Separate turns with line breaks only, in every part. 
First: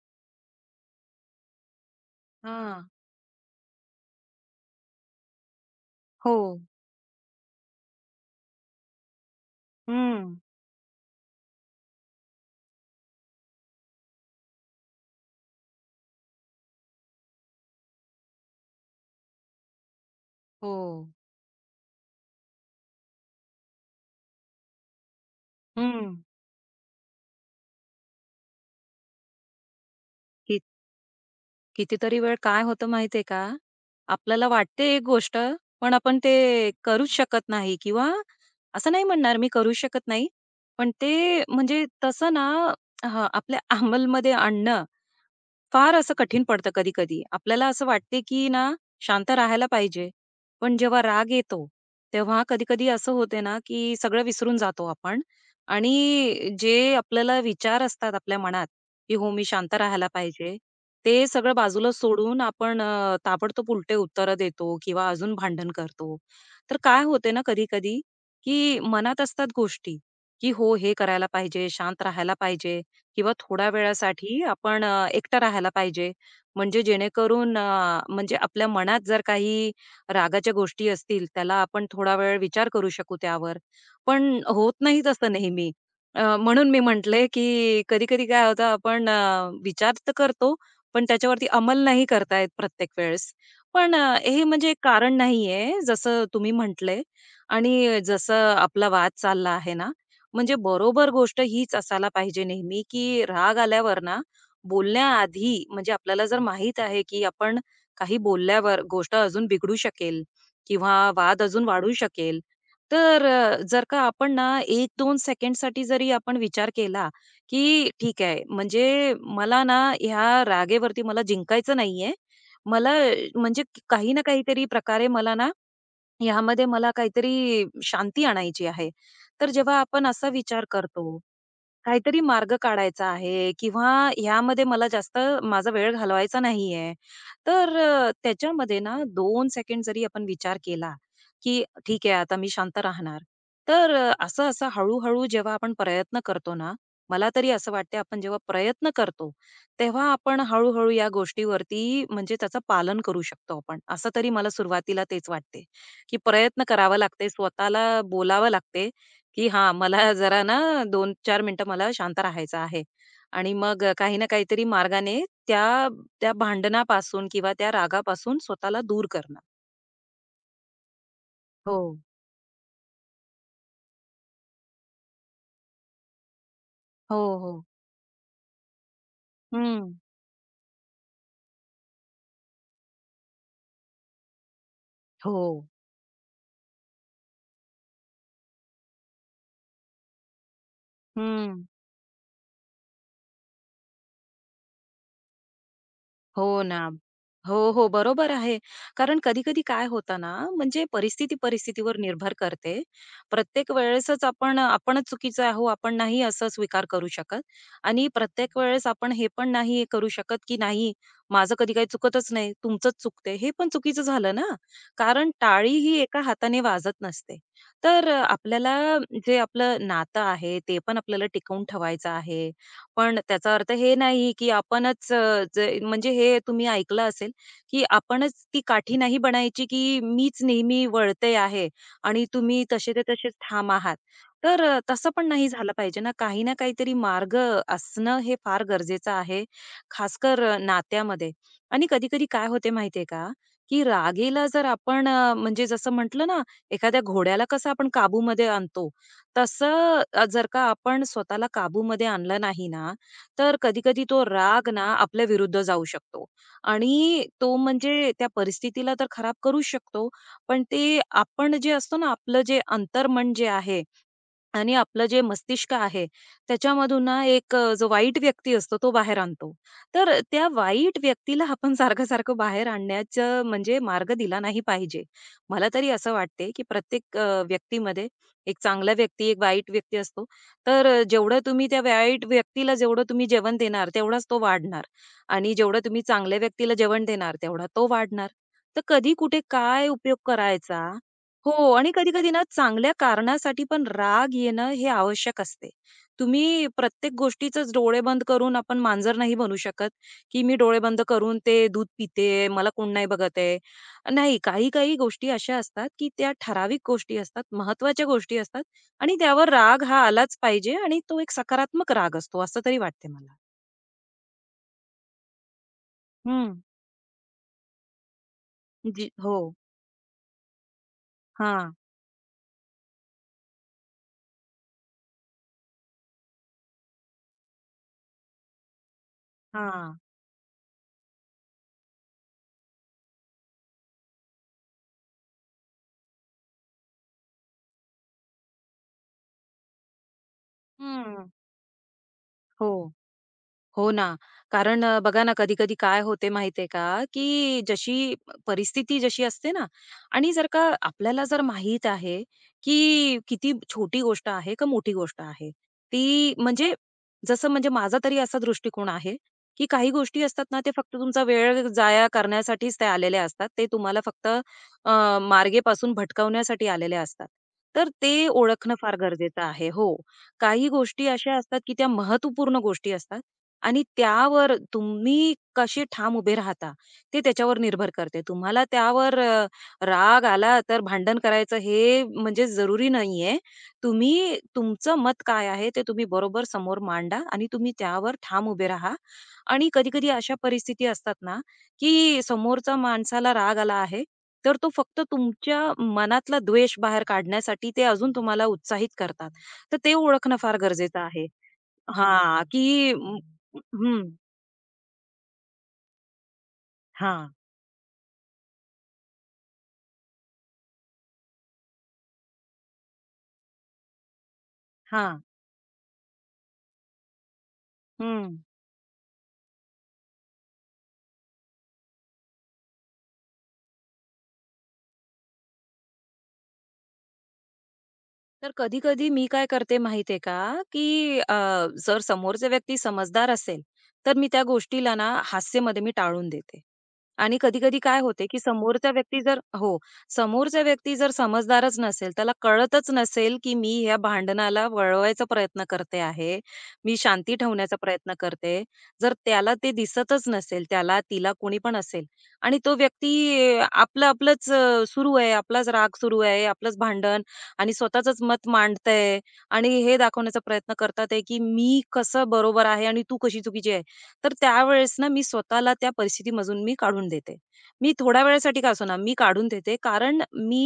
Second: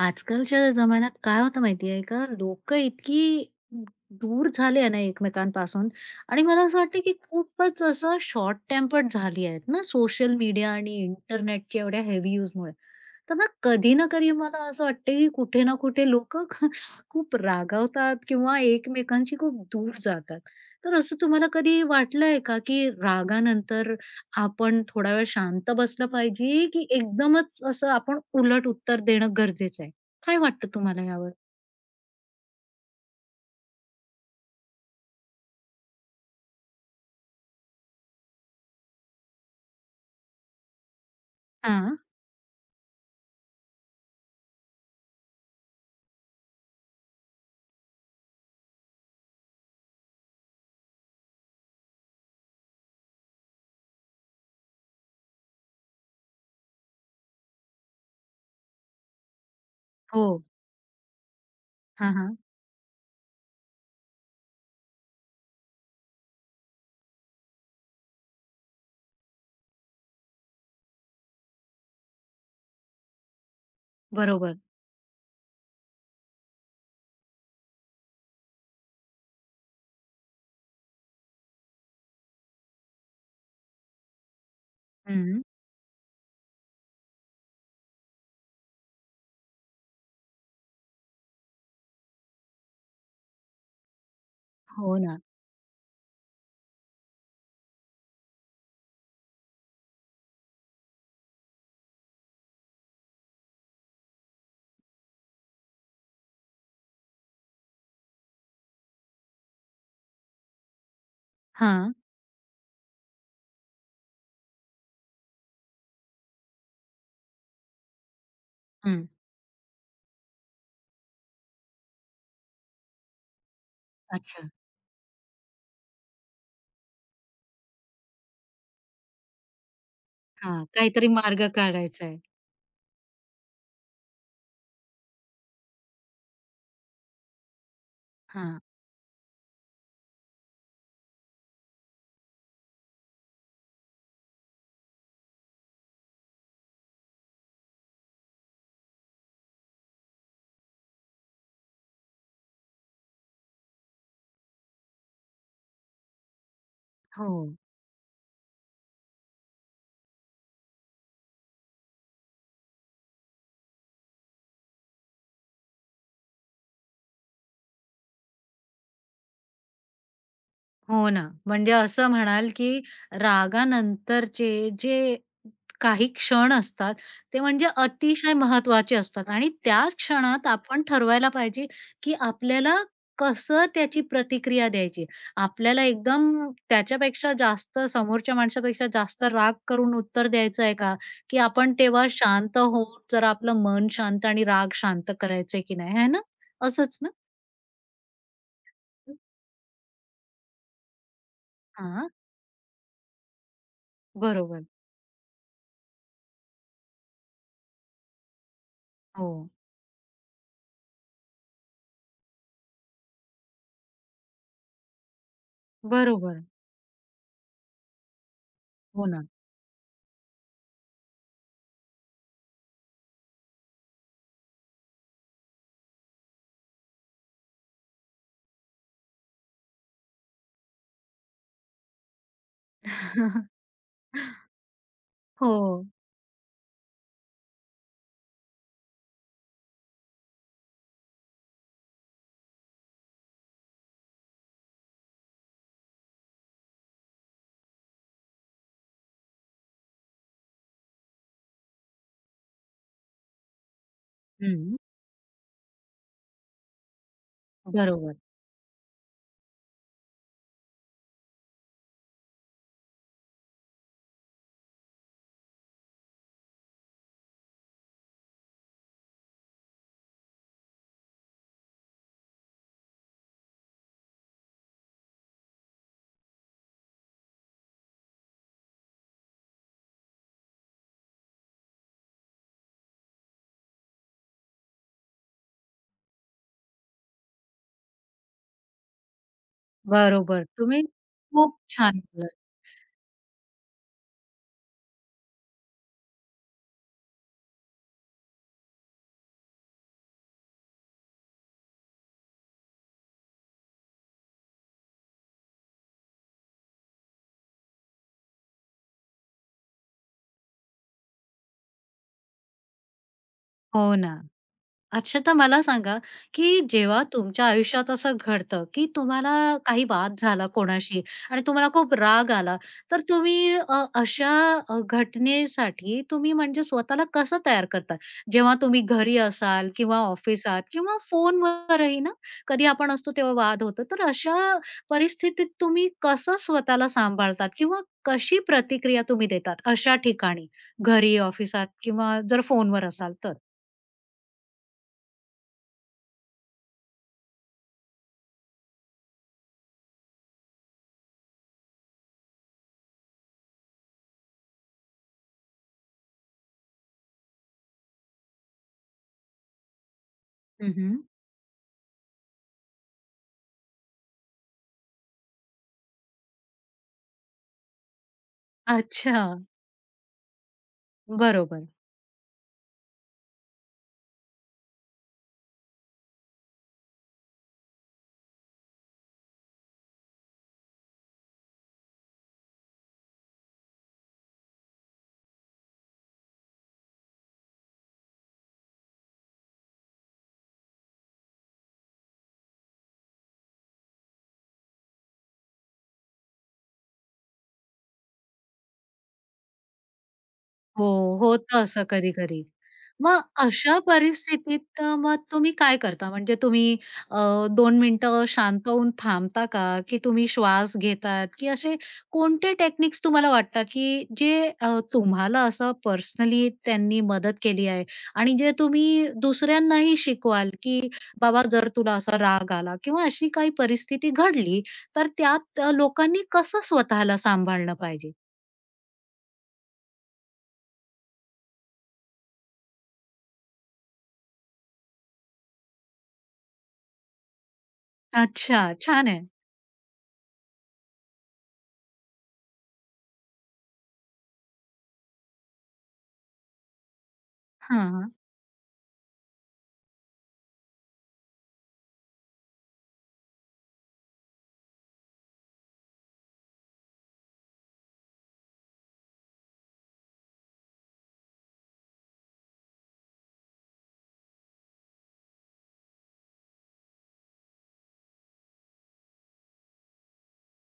आजकालच्या जमान्यात काय होतं माहिती आहे का? लोकं
हां.
इतकी दूर झाली आहे ना एकमेकांपासून
हो.
आणि मला असं वाटतं की खूपच असं शॉर्ट टेम्पर्ड झाली आहेत ना
हं.
सोशल मीडिया आणि इंटरनेटच्या एवढ्या हेवी यूजमुळे. तर ना कधी ना कधी मला असं वाटतं की कुठे ना कुठे लोकं खूप रागावतात किंवा एकमेकांशी खूप दूर जातात.
हो.
तर असं तुम्हाला कधी वाटलंय का की रागानंतर आपण थोडा वेळ शांत बसलं
हं.
पाहिजे की एकदमच असं आपण उलट उत्तर देणं गरजेचं आहे? काय
कि
वाटतं तुम्हाला यावर?
कितीतरी वेळ काय होतं माहिती आहे का? आपल्याला वाटते एक गोष्ट, पण आपण ते करूच शकत नाही किंवा असं नाही म्हणणार मी करू शकत नाही, पण ते म्हणजे
हां.
तसं ना हां, आपल्या अंमलमध्ये आणणं फार असं कठीण पडतं कधी-कधी. आपल्याला असं वाटते, की ना शांत राहायला पाहिजे. पण जेव्हा राग येतो, तेव्हा कधी-कधी असं होते ना, की सगळं विसरून जातो आपण आणि जे आपल्याला विचार असतात आपल्या मनात, की "हो, मी शांत राहायला
हो.
पाहिजे." ते सगळं बाजूला
हां, हां.
सोडून आपण ताबडतोब उलटे उत्तरं देतो किंवा अजून भांडण करतो. तर काय होते ना कधी-कधी, की मनात असतात गोष्टी, की "हो, हे करायला पाहिजे, शांत राहायला पाहिजे." किंवा थोड्या वेळासाठी
बरोबर.
आपण एकटं राहायला पाहिजे. म्हणजे जेणेकरून म्हणजे आपल्या मनात जर काही रागाच्या गोष्टी असतील, त्याला आपण थोडा वेळ विचार करू शकू त्यावर. पण होत नाही तसं
हं.
नेहमी. म्हणून मी म्हटले, की कधी-कधी काय होतं आपण विचार तर करतो, पण त्याच्यावरती अंमल नाही करता येत प्रत्येक वेळेस. पण हे म्हणजे एक
हो
कारण
ना.
नाहीये, जसं तुम्ही म्हटले आणि जसं आपला वाद चालला आहे ना, म्हणजे बरोबर गोष्ट हीच असायला पाहिजे नेहमी, की राग आल्यावर ना, बोलण्याआधी म्हणजे आपल्याला जर माहीत आहे, की आपण काही बोलल्यावर गोष्ट अजून बिघडू शकेल किंवा वाद अजून वाढू
हां.
शकेल. तर जर का आपण ना 1-2 सेकंडसाठी जरी आपण विचार केला, की ठीक आहे
हं.
म्हणजे मला ना ह्या रागेवरती मला जिंकायचं नाहीये. मला म्हणजे काही ना
अच्छा.
काहीतरी प्रकारे मला ना ह्यामध्ये मला काहीतरी शांती आणायची आहे. तर जेव्हा आपण असा
हां.
विचार
काहीतरी
करतो,
मार्ग काढायचा आहे.
काहीतरी मार्ग काढायचा आहे किंवा ह्यामध्ये मला जास्त माझा वेळ घालवायचा नाहीये. तर
हां.
त्याच्यामध्ये ना दोन सेकंड जरी आपण विचार केला, की ठीक आहे आता मी शांत राहणार. तर असं-असं हळू-हळू जेव्हा आपण प्रयत्न करतो ना, मला तरी असं वाटते आपण जेव्हा प्रयत्न करतो, तेव्हा आपण हळू या गोष्टीवरती म्हणजे त्याचं पालन करू शकतो आपण. असं तरी मला सुरुवातीला तेच वाटते, की प्रयत्न करावा लागते,
हो.
स्वतःला बोलावं लागते की हां, मला जरा ना 2 चार मिनिटं मला शांत राहायचं आहे. आणि मग काही ना काहीतरी मार्गाने त्या त्या भांडणापासून किंवा त्या रागापासून स्वतःला दूर करणं.
हो ना. म्हणजे
हो.
असं म्हणाल, की रागानंतरचे जे काही क्षण असतात,
हो,
ते
हो.
म्हणजे अतिशय महत्त्वाचे असतात आणि त्या
हं.
क्षणात आपण ठरवायला पाहिजे, की आपल्याला कसं त्याची प्रतिक्रिया द्यायची.
हो.
आपल्याला एकदम त्याच्यापेक्षा जास्त समोरच्या माणसापेक्षा जास्त राग करून उत्तर द्यायचं आहे का? की आपण तेव्हा शांत होऊन जरा आपलं मन शांत आणि राग शांत करायचंय की नाही, आहे ना?
हो ना.
असंच ना?
हो, हो. बरोबर आहे. कारण कधी-कधी काय होतं ना, म्हणजे परिस्थिती परिस्थितीवर
हां,
निर्भर करते. प्रत्येक वेळेसच आपण
बरोबर.
आपणच चुकीचे आहो, आपण नाही असं स्वीकार करू शकत आणि प्रत्येक वेळेस आपण हे पण
हो,
नाही करू शकत, की नाही माझं कधी काही चुकतच नाही, तुमचंच चुकते. हे पण चुकीचं झालं ना, कारण टाळी ही एका
बरोबर.
हाताने वाजत नसते. तर आपल्याला
हो ना.
जे आपलं नातं आहे, ते पण आपल्याला टिकवून ठेवायचं आहे पण त्याचा अर्थ हे नाही, की आपणच जे म्हणजे हे तुम्ही ऐकलं असेल, की आपणच ती काठी नाही बनायची, की मीच नेहमी वळते आहे आणि तुम्ही तसेच्या तसेच ठाम आहात. तर तसं पण नाही
हो.
झालं पाहिजे ना. काही ना काहीतरी मार्ग असणं हे फार गरजेचं आहे, खासकर नात्यामध्ये. आणि कधी-कधी काय होते माहितीये का, की रागेला जर आपण म्हणजे जसं म्हटलं ना, एखाद्या घोड्याला कसं आपण काबूमध्ये आणतो, तसं जर का आपण स्वतःला काबूमध्ये आणलं नाही ना, तर कधी-कधी तो राग
हं,
ना आपल्या विरुद्ध जाऊ शकतो आणि तो म्हणजे
बरोबर.
त्या परिस्थितीला तर खराब करू शकतो. पण ते आपण जे असतो ना, आपलं जे अंतर्मन जे आहे आणि आपलं जे मस्तिष्क आहे, त्याच्यामधून ना एक जो वाईट व्यक्ती असतो तो बाहेर आणतो. तर त्या वाईट व्यक्तीला आपण सारखं-सारखं बाहेर आणण्याचं म्हणजे मार्ग दिला नाही पाहिजे. मला तरी असं वाटते, की प्रत्येक व्यक्तीमध्ये एक चांगला व्यक्ती, एक वाईट व्यक्ती असतो. तर जेवढं तुम्ही त्या वाईट व्यक्तीला जेवढं तुम्ही जेवण देणार, तेवढाच तो वाढणार आणि जेवढं तुम्ही चांगल्या व्यक्तीला जेवण देणार, तेवढा तो वाढणार. तर कधी कुठे काय उपयोग
बरोबर. तुम्ही
करायचा हो
खूप
आणि
छान
कधी-कधी
बोललात.
ना चांगल्या कारणासाठी पण राग येणं हे आवश्यक असते. तुम्ही प्रत्येक गोष्टीचंच डोळे बंद करून आपण मांजर नाही बनू शकत, की मी डोळे बंद करून ते दूध पिते, मला कोण नाही बघत आहे. नाही, काही-काही गोष्टी अशा असतात, की त्या ठराविक गोष्टी असतात, महत्त्वाच्या गोष्टी असतात आणि त्यावर राग हा आलाच पाहिजे आणि तो एक सकारात्मक राग असतो असं तरी वाटते मला.
हो ना. अक्षता मला सांगा,
हं.
की जेव्हा तुमच्या आयुष्यात असं घडतं, की
जी
तुम्हाला
हो.
काही वाद झाला कोणाशी आणि तुम्हाला
हां,
खूप राग आला, तर तुम्ही अशा घटनेसाठी तुम्ही म्हणजे स्वतःला कसं तयार करता? जेव्हा तुम्ही घरी असाल किंवा
हां.
ऑफिसात किंवा फोनवरही ना, कधी आपण असतो तेव्हा वाद होतो. तर अशा परिस्थितीत तुम्ही कसं स्वतःला सांभाळतात किंवा कशी प्रतिक्रिया तुम्ही देतात अशा ठिकाणी? घरी,
हं.
ऑफिसात किंवा जर फोनवर
हो.
असाल तर?
हो ना. कारण बघा ना, कधी-कधी काय होते माहितीये का, की जशी परिस्थिती जशी असते ना आणि जर का आपल्याला जर माहीत आहे, की किती छोटी गोष्ट आहे का मोठी गोष्ट आहे. ती म्हणजे जसं म्हणजे माझा तरी असा दृष्टिकोन आहे, की काही गोष्टी असतात ना, ते फक्त तुमचा वेळ जाया करण्यासाठीच ते आलेले असतात. ते तुम्हाला फक्त मार्गेपासून भटकवण्यासाठी आलेले असतात. तर ते ओळखणं फार
अच्छा.
गरजेचं आहे. हो. काही गोष्टी अशा असतात,
बरोबर.
की त्या महत्त्वपूर्ण गोष्टी असतात. आणि त्यावर तुम्ही कसे ठाम उभे राहता, ते त्याच्यावर निर्भर करते. तुम्हाला त्यावर राग आला तर भांडण करायचं हे म्हणजे जरुरी नाहीये. तुम्ही तुमचं मत काय आहे ते तुम्ही बरोबर समोर मांडा आणि तुम्ही त्यावर ठाम उभे राहा. आणि कधी-कधी अशा परिस्थिती असतात ना, की समोरचा माणसाला राग आला आहे, तर तो फक्त तुमच्या मनातला द्वेष बाहेर काढण्यासाठी ते अजून तुम्हाला उत्साहित करतात. तर ते ओळखणं फार
हो,
गरजेचं आहे.
होतं असं
हा,
कधी-कधी.
की
मग अशा
हं,
परिस्थितीत मग तुम्ही काय करता? म्हणजे तुम्ही
हा,
अ, 2 मिनिटं शांत होऊन थांबता का? की तुम्ही श्वास घेतात? की असे कोणते टेक्निक्स तुम्हाला वाटतात, की जे
हा,
तुम्हाला असं पर्सनली त्यांनी मदत केली आहे आणि
हं.
जे तुम्ही दुसऱ्यांनाही शिकवाल, की बाबा जर तुला असा राग आला किंवा अशी काही परिस्थिती घडली, तर त्यात लोकांनी कसं स्वतःला सांभाळलं पाहिजे?
तर कधी-कधी मी काय करते माहितीये का, की जर समोरचा व्यक्ती समजदार असेल, तर मी त्या गोष्टीला ना हास्यामध्ये मी टाळून देते. आणि कधी-कधी काय होते, की
अच्छा,
समोरचा
छान
व्यक्ती
आहे.
जर हो, समोरचा व्यक्ती जर समजदारच नसेल, त्याला कळतच नसेल, की मी ह्या भांडणाला वळवायचा प्रयत्न करते आहे, मी शांती ठेवण्याचा
हां, हां.
प्रयत्न करते. जर त्याला ते दिसतच नसेल, त्याला तिला कोणी पण असेल आणि तो व्यक्ती आपलं सुरू आहे, आपलाच राग सुरू आहे, आपलंच भांडण आणि स्वतःचंच मत मांडताय आणि हे दाखवण्याचा प्रयत्न करतात आहे, की मी कसं बरोबर आहे आणि तू कशी चुकीची आहे. तर त्यावेळेस ना मी स्वतःला त्या परिस्थितीमधून मी काढून देते. मी थोड्या वेळेसाठी का असेना, मी काढून देते कारण मी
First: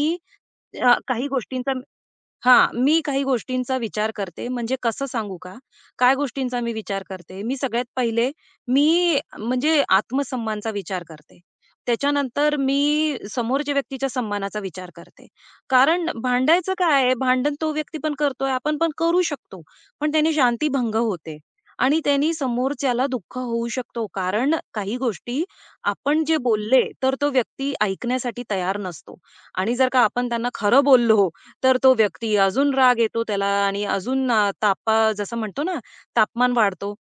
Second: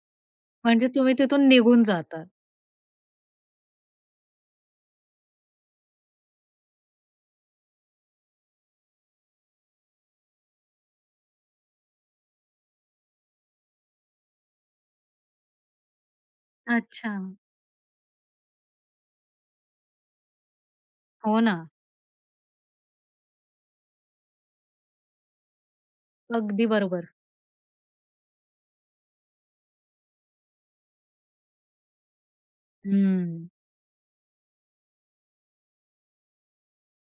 म्हणजे
अ,
तुम्ही
काही
तिथून
गोष्टींचा
निघून जातात.
हां, मी काही गोष्टींचा विचार करते. म्हणजे कसं सांगू का? काय गोष्टींचा मी विचार करते? मी सगळ्यात पहिले मी म्हणजे आत्मसन्मानचा विचार करते. त्याच्यानंतर मी समोरच्या व्यक्तीच्या सन्मानाचा विचार करते. कारण भांडायचं काय आहे?
अच्छा.
भांडण तो व्यक्ती पण करतोय, आपण पण करू शकतो. पण त्याने शांतीभंग होते
हो ना.
आणि त्यानी समोरच्याला दुःख होऊ शकतो. कारण काही गोष्टी आपण जे
अगदी
बोलले,
बरोबर.
तर तो व्यक्ती ऐकण्यासाठी तयार नसतो आणि जर का आपण त्यांना खरं बोललो, तर तो व्यक्ती अजून राग येतो
हं.
त्याला आणि अजून तापा जसं म्हणतो ना, तापमान वाढतो.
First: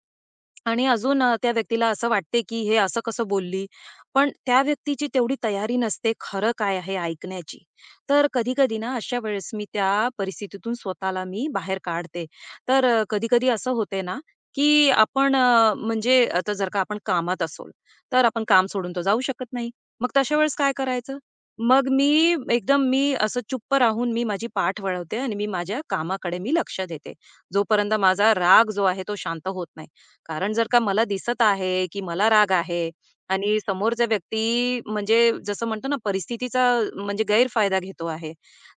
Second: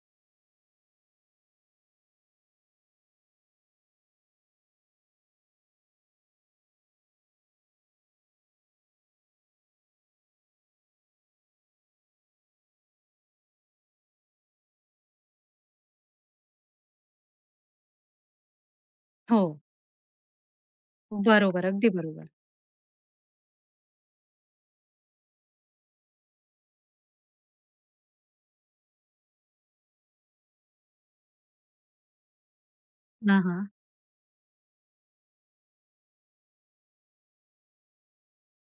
आणि अजून त्या व्यक्तीला असं वाटते, की हे असं कसं बोलली? पण त्या व्यक्तीची तेवढी तयारी नसते खरं काय आहे ऐकण्याची. तर कधी-कधी ना अशा वेळेस मी त्या परिस्थितीतून स्वतःला मी बाहेर काढते. तर कधी-कधी असं होते ना, की आपण म्हणजे आता जर का आपण कामात असू, तर आपण काम सोडून तर जाऊ
हो.
शकत नाही. मग तशा वेळेस काय करायचं?
बरोबर,
मग
अगदी बरोबर.
मी एकदम मी असं चुप्प राहून मी माझी पाठ वळवते आणि मी माझ्या कामाकडे मी लक्ष देते. जोपर्यंत माझा राग जो आहे तो शांत होत नाही. कारण जर का मला दिसत आहे, की मला राग आहे
हां,
आणि
हां.
समोरचा व्यक्ती म्हणजे जसं म्हणतो ना परिस्थितीचा म्हणजे गैरफायदा घेतो आहे.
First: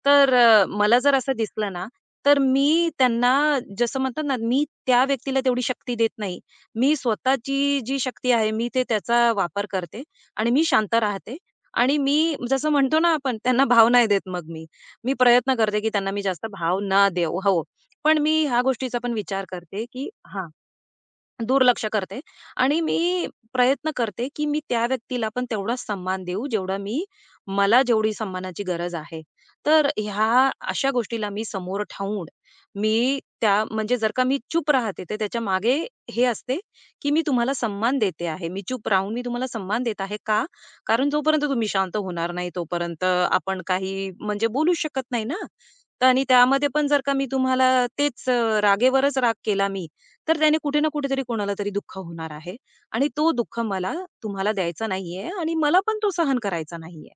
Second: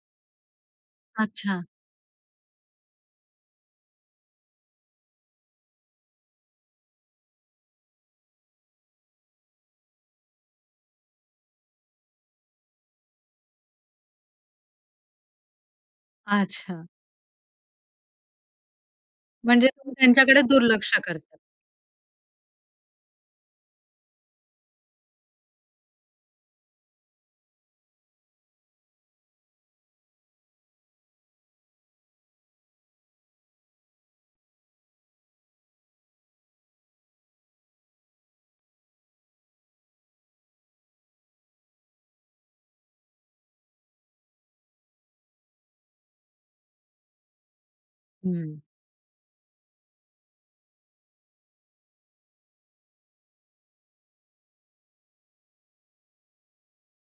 तर मला जर असं
अच्छा,
दिसलं ना, तर मी त्यांना जसं म्हणतात ना, मी त्या व्यक्तीला तेवढी शक्ती देत नाही. मी स्वतःची जी शक्ती आहे, मी ते त्याचा वापर करते आणि मी शांत राहते आणि मी जसं म्हणतो ना आपण त्यांना भाव नाही देत मग मी. मी प्रयत्न करते, की त्यांना मी जास्त भाव
अच्छा.
न देऊ. हो. पण मी ह्या गोष्टीचा पण विचार
म्हणजे
करते,
तुम्ही
की
त्यांच्याकडे
हां.
दुर्लक्ष करतात.
दुर्लक्ष करते आणि मी प्रयत्न करते, की मी त्या व्यक्तीला पण तेवढाच सन्मान देऊ, जेवढा मी मला जेवढी सन्मानाची गरज आहे. तर ह्या अशा गोष्टीला मी समोर ठेवून, मी त्या म्हणजे जर का मी चूप राहते, तर त्याच्या मागे हे असते, की मी तुम्हाला सन्मान देते आहे. मी चूप राहून मी तुम्हाला सन्मान देत आहे. का? कारण जोपर्यंत तुम्ही शांत होणार नाही, तोपर्यंत आपण काही म्हणजे बोलूच शकत नाही ना. तर आणि त्यामध्ये पण जर का मी तुम्हाला तेच
हं.
रागेवरच राग केला मी, तर त्याने कुठे ना कुठेतरी कोणाला तरी दुःख होणार आहे आणि तो दुःख मला तुम्हाला द्यायचा नाहीये आणि मला पण तो सहन करायचा नाहीये.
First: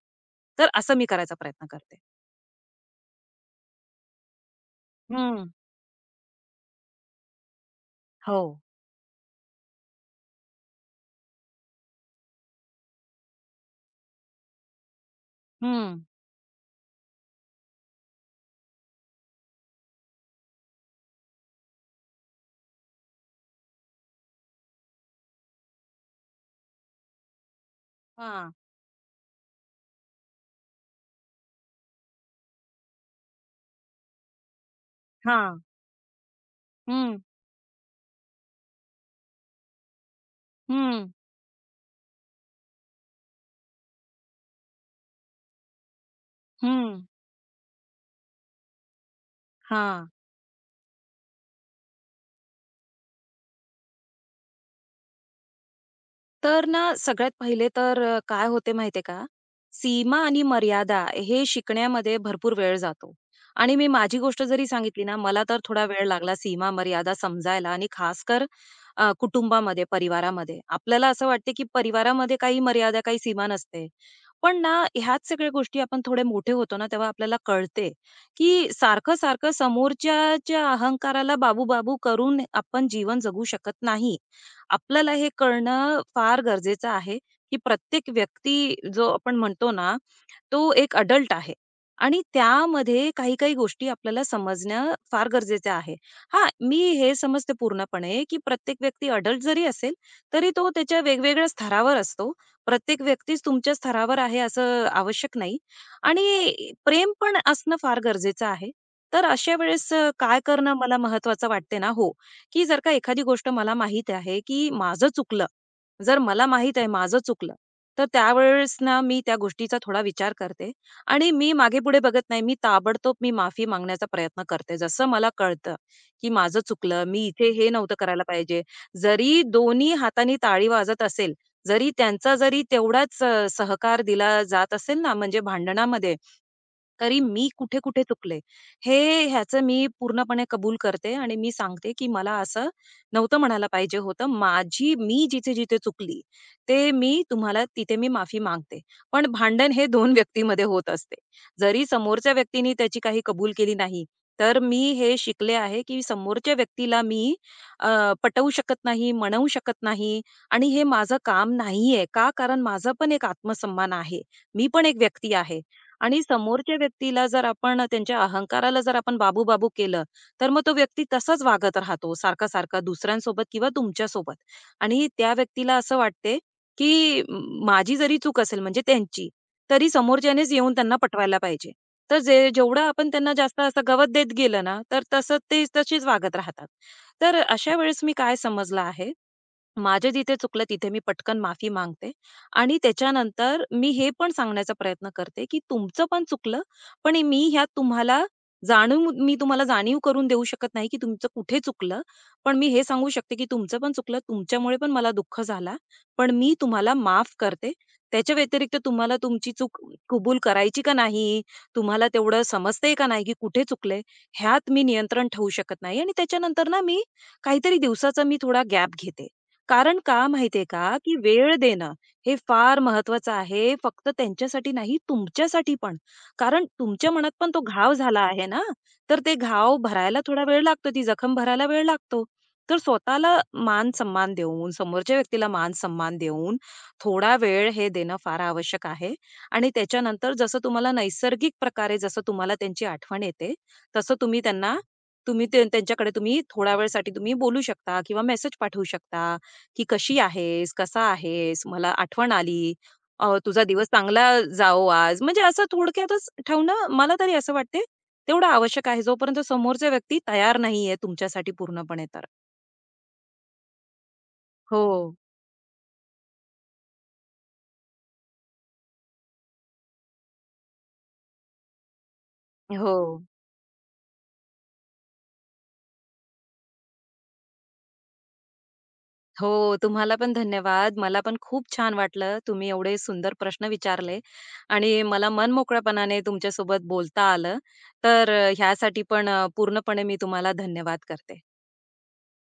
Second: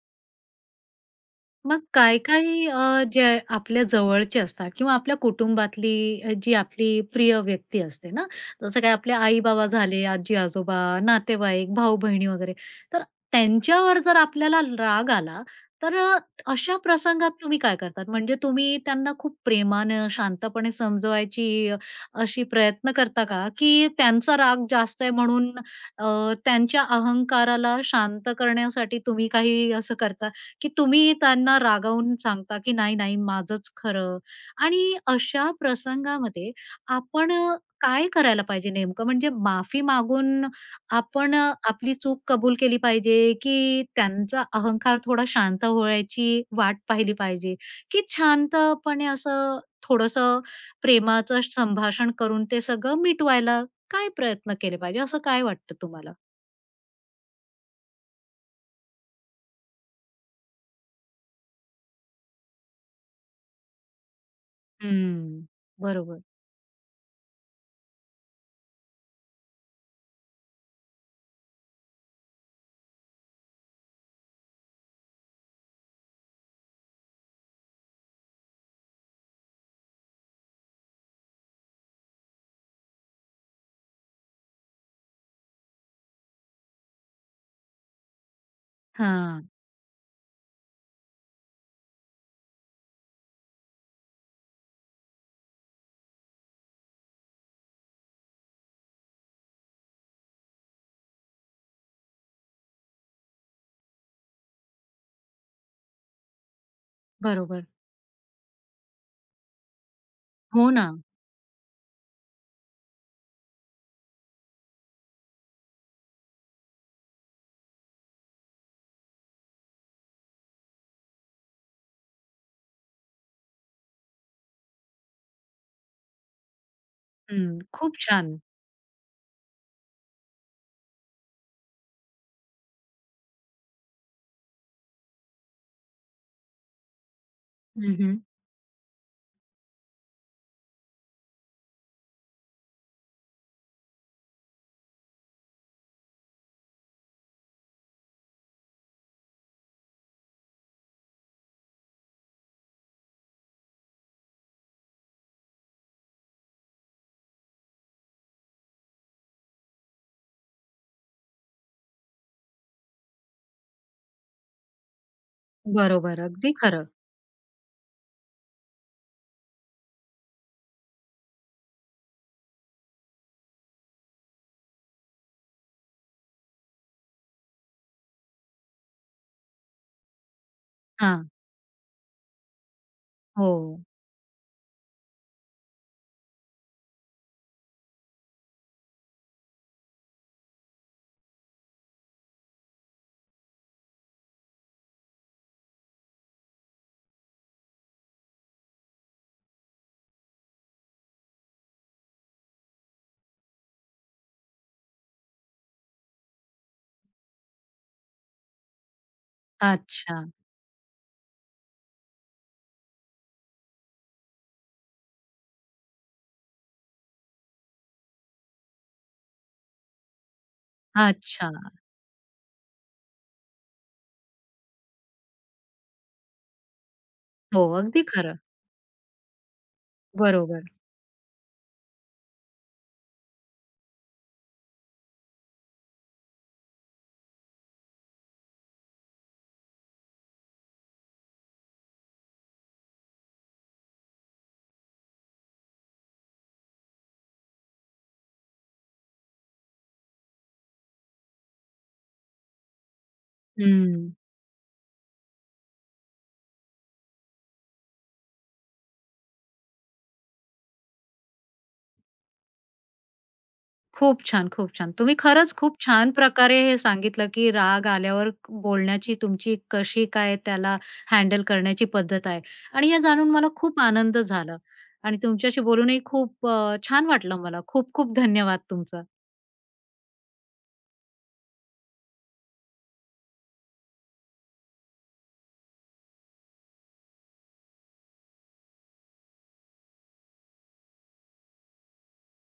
तर असं मी करायचा प्रयत्न
मग
करते.
काही-काही जे आपल्या जवळचे असतात किंवा आपल्या
हं.
कुटुंबातली जी आपली प्रिय व्यक्ती असते ना,
हो.
जसं काय आपले आई-बाबा झाले, आजी-आजोबा, नातेवाईक, भाऊ-बहिणी वगैरे. तर त्यांच्यावर जर आपल्याला राग आला, तर
हं.
अशा प्रसंगात तुम्ही काय करतात? म्हणजे तुम्ही त्यांना खूप प्रेमानं, शांतपणे समजवायची अशी प्रयत्न करता का? की त्यांचा राग जास्त आहे म्हणून त्यांच्या अहंकाराला शांत
हां.
करण्यासाठी तुम्ही काही असं करता? की तुम्ही त्यांना रागावून सांगता, की "नाही, नाही माझंच खरं." आणि अशा
हां.
प्रसंगामध्ये
हं.
आपण काय करायला पाहिजे नेमकं? म्हणजे माफी मागून
हं.
आपण आपली चूक कबूल केली पाहिजे, की त्यांचा अहंकार थोडा शांत व्हायची वाट
हं.
पाहिली पाहिजे, की शांतपणे असं
हां.
थोडंसं प्रेमाचं संभाषण करून ते सगळं मिटवायला काय प्रयत्न केले पाहिजे, असं काय वाटतं तुम्हाला?
तर ना, सगळ्यात पहिले तर काय होते माहितीये का? सीमा आणि मर्यादा हे शिकण्यामध्ये भरपूर वेळ जातो. आणि मी माझी गोष्ट जरी सांगितली ना, मला
हम्म.
तर थोडा वेळ
बरोबर.
लागला सीमा, मर्यादा समजायला आणि खासकर कुटुंबामध्ये, परिवारामध्ये. आपल्याला असं वाटते की परिवारामध्ये काही मर्यादा, काही सीमा नसते. पण ना, ह्याच सगळ्या गोष्टी आपण थोडे मोठे होतो ना, तेव्हा आपल्याला कळते की सारखं-सारखं समोरच्याच्या अहंकाराला बाबू-बाबू करून आपण जीवन जगू शकत नाही. आपल्याला हे कळणं फार गरजेचं आहे, की प्रत्येक व्यक्ती जो आपण
हां.
म्हणतो ना, तो एक अडल्ट आहे आणि त्यामध्ये काही-काही गोष्टी आपल्याला समजणं फार गरजेचं आहे. हां, मी हे समजते पूर्णपणे, की प्रत्येक व्यक्ती अडल्ट जरी असेल, तरी तो त्याच्या वेगवेगळ्या स्तरावर असतो. प्रत्येक व्यक्तीच तुमच्या स्तरावर आहे असं आवश्यक नाही आणि प्रेम पण
बरोबर.
असणं फार गरजेचं आहे. तर अशा वेळेस काय
हो
करणं
ना.
मला महत्त्वाचं वाटते ना हो, की जर का एखादी गोष्ट मला माहीत आहे, की माझं चुकलं. जर मला माहीत आहे माझं चुकलं तर त्यावेळेस ना, मी त्या गोष्टीचा थोडा विचार करते आणि मी मागे-पुढे बघत नाही. मी ताबडतोब मी माफी मागण्याचा प्रयत्न करते. जसं मला कळतं, की माझं चुकलं. मी इथे
हं,
हे
खूप
नव्हतं करायला
छान.
पाहिजे. जरी दोन्ही हातांनी ताळी वाजत असेल, जरी त्यांचा जरी तेवढाच सहकार दिला जात असेल ना, म्हणजे भांडणामध्ये, तरी मी
हं,
कुठे-कुठे
हं.
चुकले. हे ह्याचं मी पूर्णपणे कबूल करते आणि मी सांगते, की मला असं नव्हतं म्हणायला पाहिजे होतं. माझी मी जिथे-जिथे चुकली, ते मी तुम्हाला तिथे मी माफी मागते. पण भांडण हे दोन व्यक्तीमध्ये होत असते. जरी समोरच्या व्यक्तीने त्याची काही कबूल केली नाही, तर मी हे शिकले आहे, की समोरच्या व्यक्तीला मी अ, पटवू शकत नाही, म्हणवू शकत नाही आणि हे माझं काम नाहीये. का? कारण माझा पण एक आत्मसन्मान आहे. मी पण एक व्यक्ती आहे.
बरोबर,
आणि
अगदी
समोरच्या
खरं.
व्यक्तीला जर आपण त्यांच्या अहंकाराला जर आपण बाबू-बाबू केलं, तर मग तो व्यक्ती तसाच वागत राहतो सारखा-सारखा दुसऱ्यांसोबत किंवा तुमच्यासोबत. आणि त्या व्यक्तीला असं वाटते, की माझी जरी चूक असेल म्हणजे त्यांची, तरी समोरच्यानेच येऊन त्यांना
हां.
पटवायला पाहिजे. तर जे जेवढं आपण त्यांना
हो.
जास्त असं गवत देत गेलं ना, तर तसं ते तसेच वागत राहतात. तर अशा वेळेस मी काय समजलं आहे, माझे जिथे चुकलं तिथे मी पटकन माफी मागते आणि त्याच्यानंतर मी हे पण सांगण्याचा प्रयत्न करते, की तुमचं पण चुकलं, पण मी ह्यात तुम्हाला जाणून मी तुम्हाला जाणीव करून देऊ शकत नाही, की तुमचं कुठे चुकलं. पण मी हे सांगू शकते, की तुमचं पण चुकलं, तुमच्यामुळे पण मला दुःख झाला, पण मी तुम्हाला माफ करते. त्याच्या व्यतिरिक्त तुम्हाला तुमची चूक
अच्छा,
कबूल करायची का नाही, तुम्हाला तेवढं समजतंय का नाही, की कुठे चुकले, ह्यात मी नियंत्रण ठेवू शकत नाही आणि त्याच्यानंतर ना मी काहीतरी दिवसाचा मी थोडा गॅप घेते. कारण का माहितीये का, की
अच्छा.
वेळ देणं हे फार महत्वाचं आहे. फक्त त्यांच्यासाठी नाही, तुमच्यासाठी पण. कारण तुमच्या मनात पण तो
हो,
घाव
अगदी
झाला
खरं.
आहे ना, तर ते घाव भरायला थोडा वेळ
बरोबर.
लागतो, ती जखम भरायला वेळ लागतो. तर स्वतःला मान-सन्मान देऊन, समोरच्या व्यक्तीला मान-सन्मान देऊन, थोडा वेळ हे देणं फार आवश्यक आहे. आणि त्याच्यानंतर जसं तुम्हाला नैसर्गिक प्रकारे जसं तुम्हाला त्यांची आठवण येते, तसं तुम्ही त्यांना तुम्ही ते त्यांच्याकडे तुम्ही थोड्या वेळसाठी तुम्ही बोलू शकता किंवा मेसेज पाठवू शकता की "कशी आहेस? कसा आहेस? मला आठवण आली. तुझा दिवस
हं.
चांगला जाओ आज." म्हणजे असं थोडक्यातच ठेवणं मला तरी असं वाटते तेवढं आवश्यक आहे. जोपर्यंत समोरचा व्यक्ती तयार नाहीये तुमच्यासाठी पूर्णपणे तर.
खूप छान, खूप
हो.
छान. तुम्ही खरंच खूप छान प्रकारे हे सांगितलं, की राग आल्यावर क बोलण्याची तुमची कशी काय त्याला हँडल करण्याची पद्धत आहे आणि
हो.
हे जाणून मला खूप आनंद झाला आणि तुमच्याशी बोलूनही खूप छान वाटलं मला. खूप खूप धन्यवाद तुमचं.
हो, तुम्हाला पण धन्यवाद. मला पण खूप छान वाटलं. तुम्ही एवढे सुंदर प्रश्न विचारले आणि मला मनमोकळेपणाने तुमच्यासोबत बोलता आलं. तर ह्यासाठी पण पूर्णपणे मी तुम्हाला धन्यवाद करते.